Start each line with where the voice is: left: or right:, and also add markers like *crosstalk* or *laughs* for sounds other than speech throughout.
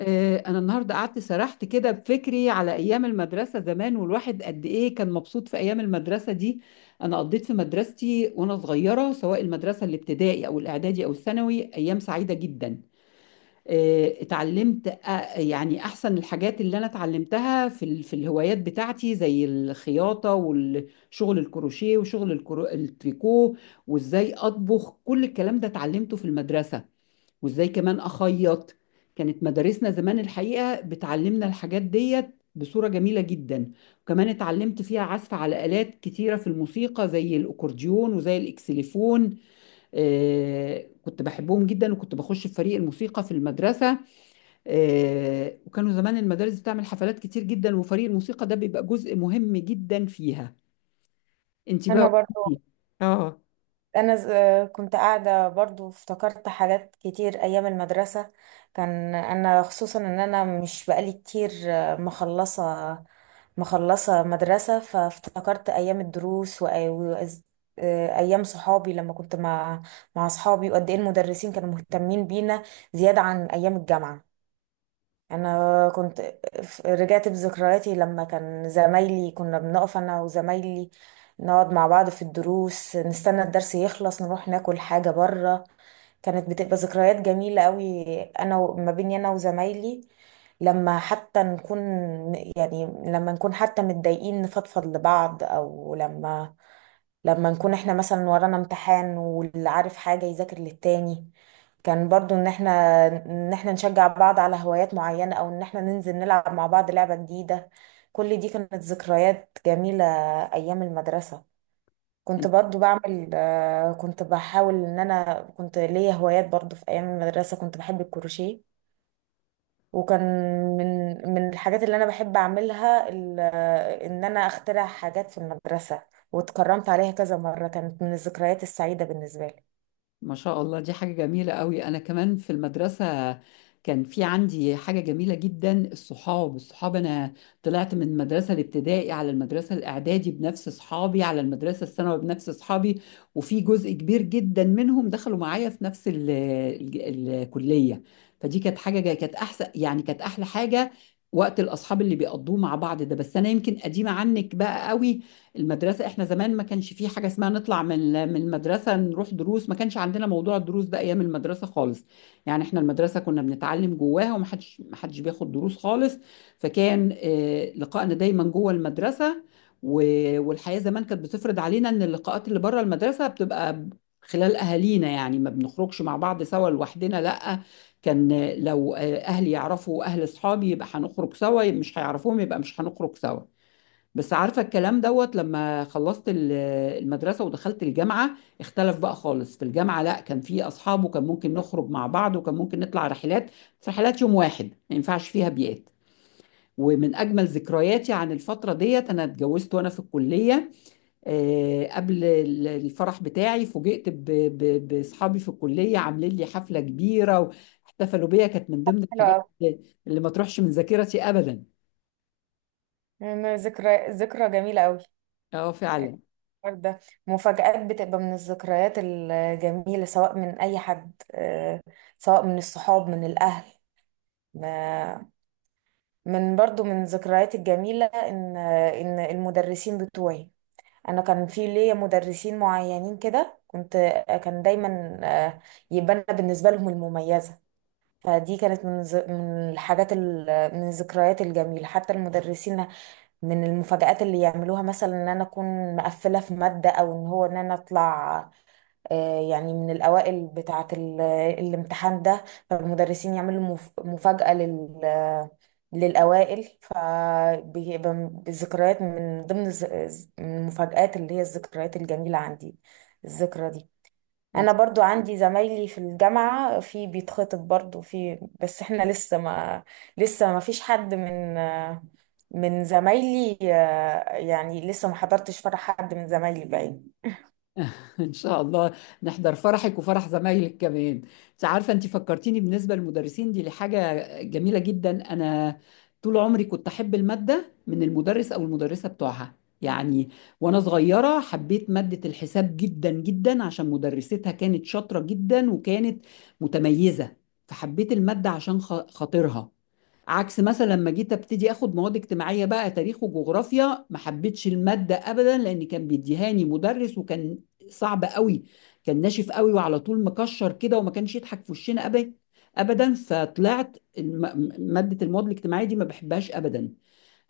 left: أنا النهاردة قعدت سرحت كده بفكري على أيام المدرسة زمان، والواحد قد إيه كان مبسوط في أيام المدرسة دي. أنا قضيت في مدرستي وأنا صغيرة، سواء المدرسة الابتدائي أو الإعدادي أو الثانوي، أيام سعيدة جدا. اتعلمت يعني أحسن الحاجات اللي أنا اتعلمتها في الهوايات بتاعتي زي الخياطة والشغل الكروشيه وشغل التريكو. وإزاي أطبخ، كل الكلام ده اتعلمته في المدرسة. وازاي كمان اخيط. كانت مدارسنا زمان الحقيقة بتعلمنا الحاجات ديت بصورة جميلة جدا. وكمان اتعلمت فيها عزف على آلات كتيرة في الموسيقى، زي الأكورديون وزي الإكسليفون. كنت بحبهم جدا، وكنت بخش في فريق الموسيقى في المدرسة. وكانوا زمان المدارس بتعمل حفلات كتير جدا، وفريق الموسيقى ده بيبقى جزء مهم جدا فيها. انت بقى.
right: انا برضو.
left: قولي- اه.
right: انا كنت قاعده برضو، افتكرت حاجات كتير ايام المدرسه. كان انا خصوصا ان انا مش بقالي كتير، مخلصه مدرسه، فافتكرت ايام الدروس وايام صحابي، لما كنت مع صحابي، وقد ايه المدرسين كانوا مهتمين بينا زياده عن ايام الجامعه. انا كنت رجعت بذكرياتي لما كان زمايلي كنا بنقف انا وزمايلي، نقعد مع بعض في الدروس، نستنى الدرس يخلص نروح ناكل حاجة بره. كانت بتبقى ذكريات جميلة قوي ما بيني انا وزمايلي، لما حتى نكون يعني لما نكون حتى متضايقين نفضفض لبعض، او لما نكون احنا مثلا ورانا امتحان، واللي عارف حاجة يذاكر للتاني. كان برضو ان احنا نشجع بعض على هوايات معينة، او ان احنا ننزل نلعب مع بعض لعبة جديدة. كل دي كانت ذكريات جميلة ايام المدرسة. كنت برضو بعمل آه، كنت بحاول، ان انا كنت ليا هوايات برضو في ايام المدرسة. كنت بحب الكروشيه، وكان من الحاجات اللي انا بحب اعملها، ان انا اخترع حاجات في المدرسة، واتكرمت عليها كذا مرة. كانت من الذكريات السعيدة بالنسبة لي.
left: ما شاء الله، دي حاجة جميلة قوي. أنا كمان في المدرسة كان في عندي حاجة جميلة جدا، الصحاب. أنا طلعت من المدرسة الابتدائي على المدرسة الإعدادي بنفس صحابي، على المدرسة الثانوي بنفس صحابي. وفي جزء كبير جدا منهم دخلوا معايا في نفس ال الكلية. فدي كانت كانت أحسن، يعني كانت أحلى حاجة. وقت الأصحاب اللي بيقضوه مع بعض ده. بس أنا يمكن قديمة عنك بقى قوي. المدرسة احنا زمان ما كانش في حاجة اسمها نطلع من المدرسة نروح دروس، ما كانش عندنا موضوع الدروس ده ايام المدرسة خالص. يعني احنا المدرسة كنا بنتعلم جواها، ومحدش محدش بياخد دروس خالص. فكان لقائنا دايما جوه المدرسة. والحياة زمان كانت بتفرض علينا ان اللقاءات اللي بره المدرسة بتبقى خلال اهالينا. يعني ما بنخرجش مع بعض سوا لوحدنا، لا. كان لو اهلي يعرفوا اهل اصحابي يبقى هنخرج سوا، مش هيعرفوهم يبقى مش هنخرج سوا. بس عارفة الكلام دوت، لما خلصت المدرسة ودخلت الجامعة، اختلف بقى خالص. في الجامعة، لا، كان في أصحاب، وكان ممكن نخرج مع بعض، وكان ممكن نطلع رحلات. بس رحلات يوم واحد، ما ينفعش فيها بيئات. ومن أجمل ذكرياتي عن الفترة ديت، أنا اتجوزت وأنا في الكلية. قبل الفرح بتاعي فوجئت بأصحابي في الكلية عاملين لي حفلة كبيرة، واحتفلوا بيا. كانت من ضمن
right: حلو
left: الحاجات
right: قوي.
left: اللي اللي ما تروحش من ذاكرتي أبدا.
right: أنا ذكرى جميلة قوي
left: اه فعلا.
right: الحوار ده. مفاجآت بتبقى من الذكريات الجميلة، سواء من أي حد، سواء من الصحاب، من الأهل. ما- من برضو من الذكريات الجميلة، إن المدرسين بتوعي. انا كان في ليا مدرسين معينين كده، كنت آه، كان دايما، يبقى انا بالنسبه لهم المميزه. فدي كانت من الحاجات، من الذكريات الجميله، حتى المدرسين، من المفاجآت اللي يعملوها مثلا ان انا اكون مقفله في ماده، او ان انا اطلع، يعني من الأوائل بتاعة الامتحان ده. فالمدرسين يعملوا مفاجأة للأوائل، فبيبقى الذكريات من ضمن من المفاجآت اللي هي الذكريات الجميلة عندي، الذكرى دي. أنا برضو عندي زمايلي في الجامعة، في بيتخطب برضو، بس احنا لسه ما فيش حد من، من زمايلي، يعني لسه ما حضرتش فرح حد من زمايلي باين.
left: *laughs* ان شاء الله نحضر فرحك وفرح زمايلك كمان. انت عارفه، انت فكرتيني بالنسبه للمدرسين دي لحاجه جميله جدا. انا طول عمري كنت احب الماده من المدرس او المدرسه بتوعها. يعني، وانا صغيره حبيت ماده الحساب جدا جدا، عشان مدرستها كانت شاطره جدا وكانت متميزه. فحبيت الماده عشان خاطرها. عكس مثلا لما جيت ابتدي اخد مواد اجتماعيه بقى تاريخ وجغرافيا، ما حبيتش الماده ابدا، لان كان بيديهاني مدرس وكان صعب قوي. كان ناشف قوي، وعلى طول مكشر كده، وما كانش يضحك في وشنا ابدا ابدا. فطلعت ماده المواد الاجتماعيه دي ما بحبهاش ابدا.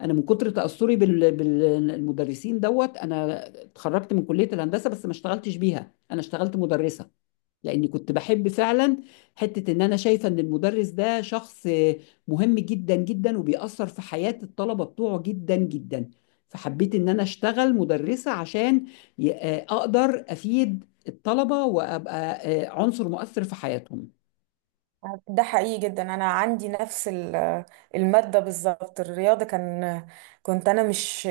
left: انا من كتر تاثري بالمدرسين دوت، انا اتخرجت من كليه الهندسه بس ما اشتغلتش بيها، انا اشتغلت مدرسه. لاني كنت بحب فعلا حته ان انا شايفه ان المدرس ده شخص مهم جدا جدا، وبيأثر في حياه الطلبه بتوعه جدا جدا. فحبيت ان انا اشتغل مدرسه عشان اقدر افيد الطلبه وابقى عنصر مؤثر في حياتهم.
right: ده حقيقي جدا. انا عندي نفس الماده بالظبط، الرياضه. كان كنت انا مش،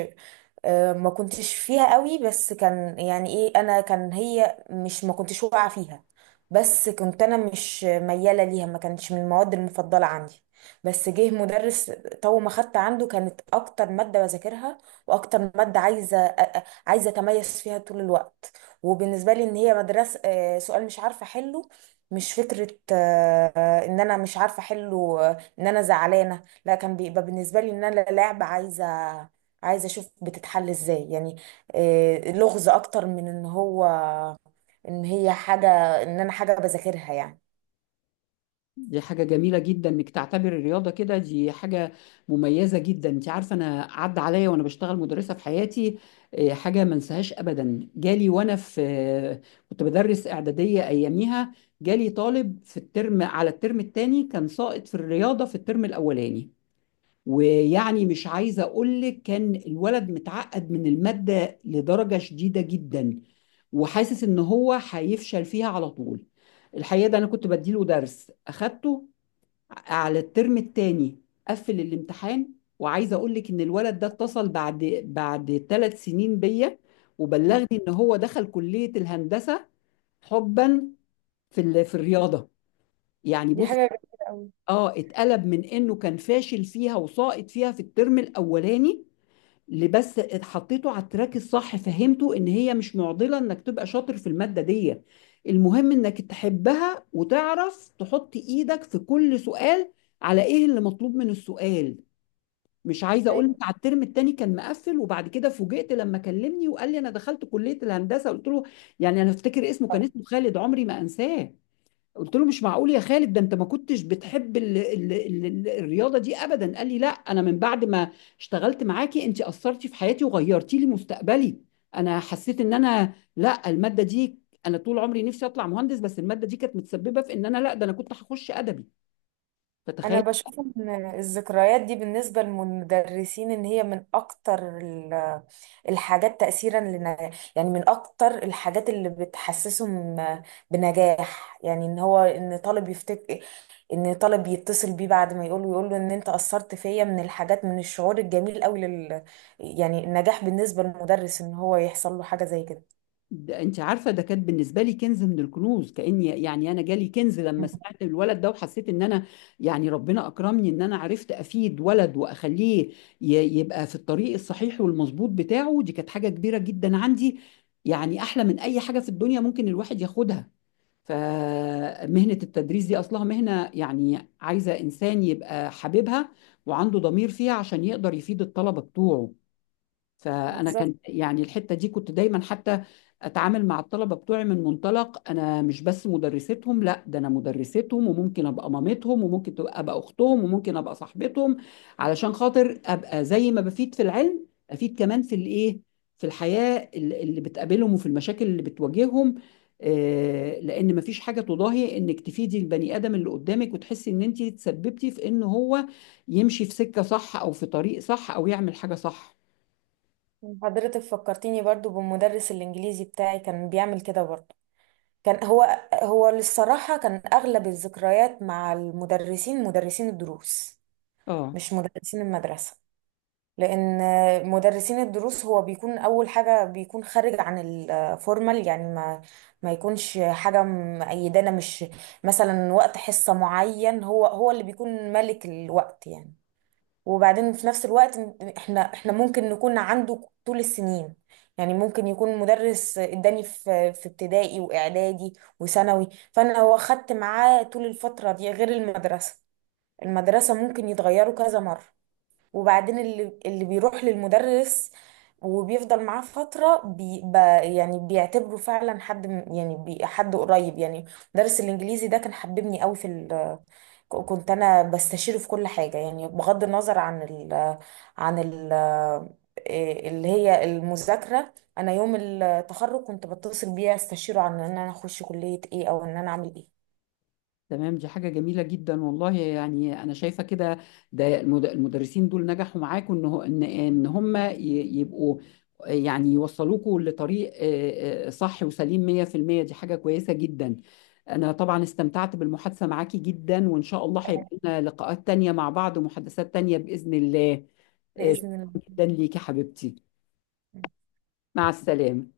right: ما كنتش فيها قوي. بس كان يعني ايه، انا كان هي مش، ما كنتش واقعه فيها، بس كنت انا مش مياله ليها، ما كانتش من المواد المفضله عندي. بس جه مدرس، طول ما خدت عنده كانت اكتر ماده بذاكرها، واكتر ماده عايزه عايزه اتميز فيها طول الوقت. وبالنسبه لي ان هي مدرسه، سؤال مش عارفه احله، مش فكره، ان انا مش عارفه احله، ان انا زعلانه، لا. كان بيبقى بالنسبه لي ان انا لعبه، عايزه اشوف بتتحل ازاي يعني. لغز اكتر من ان هي حاجه، ان انا حاجه بذاكرها يعني.
left: دي حاجة جميلة جدا انك تعتبر الرياضة كده، دي حاجة مميزة جدا. انت عارفة، انا عدى عليا وانا بشتغل مدرسة في حياتي حاجة ما انساهاش ابدا. جالي وانا في كنت بدرس اعدادية اياميها، جالي طالب في الترم على الترم الثاني كان ساقط في الرياضة في الترم الاولاني. ويعني مش عايزة اقول لك، كان الولد متعقد من المادة لدرجة شديدة جدا، وحاسس ان هو هيفشل فيها على طول. الحقيقة ده انا كنت بديله درس اخدته على الترم التاني. قفل الامتحان. وعايزه اقول لك ان الولد ده اتصل بعد 3 سنين بيا، وبلغني ان هو دخل كليه الهندسه حبا في الرياضه. يعني
right: دي
left: بص،
right: حاجه جميله قوي.
left: اه، اتقلب من انه كان فاشل فيها وساقط فيها في الترم الاولاني. اللي بس اتحطيته على التراك الصح، فهمته ان هي مش معضله انك تبقى شاطر في الماده دي، المهم انك تحبها وتعرف تحط ايدك في كل سؤال على ايه اللي مطلوب من السؤال. مش عايزه اقول لك،
right: ايوه.
left: على الترم التاني كان مقفل. وبعد كده فوجئت لما كلمني وقال لي انا دخلت كليه الهندسه. قلت له، يعني انا افتكر اسمه، كان
right: طبعاً.
left: اسمه خالد، عمري ما انساه. قلت له مش معقول يا خالد، ده انت ما كنتش بتحب ال الرياضه دي ابدا. قال لي لا، انا من بعد ما اشتغلت معاكي انت اثرتي في حياتي وغيرتي لي مستقبلي. انا حسيت ان انا، لا الماده دي، انا طول عمري نفسي اطلع مهندس، بس الماده دي كانت متسببه في ان انا، لا ده انا كنت هخش ادبي.
right: انا
left: فتخيل.
right: بشوف ان الذكريات دي بالنسبه للمدرسين ان هي من اكتر الحاجات تأثيرا لنجاح، يعني من أكتر الحاجات اللي بتحسسهم بنجاح، يعني إن هو إن طالب يتصل بيه بعد ما يقول له إن أنت أثرت فيا، من الحاجات، من الشعور الجميل أوي يعني النجاح بالنسبة للمدرس إن هو يحصل له حاجة زي كده.
left: ده انت عارفه، ده كانت بالنسبه لي كنز من الكنوز، كاني يعني انا جالي كنز لما
right: مم.
left: سمعت الولد ده. وحسيت ان انا يعني ربنا اكرمني ان انا عرفت افيد ولد واخليه يبقى في الطريق الصحيح والمظبوط بتاعه. دي كانت حاجه كبيره جدا عندي، يعني احلى من اي حاجه في الدنيا ممكن الواحد ياخدها. فمهنه التدريس دي اصلها مهنه، يعني عايزه انسان يبقى حاببها وعنده ضمير فيها عشان يقدر يفيد الطلبه بتوعه. فانا كان
right: بالظبط.
left: يعني الحته دي كنت دايما حتى اتعامل مع الطلبه بتوعي من منطلق انا مش بس مدرستهم، لا ده انا مدرستهم، وممكن ابقى مامتهم، وممكن ابقى اختهم، وممكن ابقى صاحبتهم. علشان خاطر ابقى زي ما بفيد في العلم افيد كمان في الايه، في الحياه اللي بتقابلهم وفي المشاكل اللي بتواجههم. لان مفيش حاجه تضاهي انك تفيدي البني ادم اللي قدامك، وتحسي ان انت تسببتي في ان هو يمشي في سكه صح او في طريق صح او يعمل حاجه صح.
right: حضرتك فكرتيني برضو بالمدرس الإنجليزي بتاعي، كان بيعمل كده برضو. كان هو هو للصراحة كان أغلب الذكريات مع المدرسين، مدرسين الدروس،
left: اه،
right: مش مدرسين المدرسة. لان مدرسين الدروس، هو بيكون اول حاجه بيكون خارج عن الفورمال، يعني ما يكونش حاجه مقيدانا، مش مثلا وقت حصه معين، هو اللي بيكون ملك الوقت يعني. وبعدين في نفس الوقت، احنا ممكن نكون عنده طول السنين، يعني ممكن يكون مدرس اداني في ابتدائي واعدادي وثانوي، فانا هو خدت معاه طول الفتره دي، غير المدرسه. المدرسه ممكن يتغيروا كذا مره، وبعدين اللي بيروح للمدرس وبيفضل معاه فترة يعني بيعتبره فعلا حد يعني حد قريب يعني. مدرس الإنجليزي ده كان حببني قوي كنت أنا بستشيره في كل حاجة، يعني بغض النظر عن ال عن ال إيه اللي هي المذاكرة. أنا يوم التخرج كنت بتصل بيه أستشيره عن إن أنا أخش كلية إيه أو إن أنا أعمل إيه.
left: تمام، دي حاجة جميلة جدا والله. يعني أنا شايفة كده، ده المدرسين دول نجحوا معاكم إن هم يبقوا، يعني يوصلوكوا لطريق صح وسليم 100%. دي حاجة كويسة جدا. أنا طبعا استمتعت بالمحادثة معاكي جدا، وإن شاء الله هيبقى لنا لقاءات تانية مع بعض ومحادثات تانية بإذن الله. شكرا
right: بإذن
left: جدا ليكي حبيبتي.
right: الله
left: مع السلامة.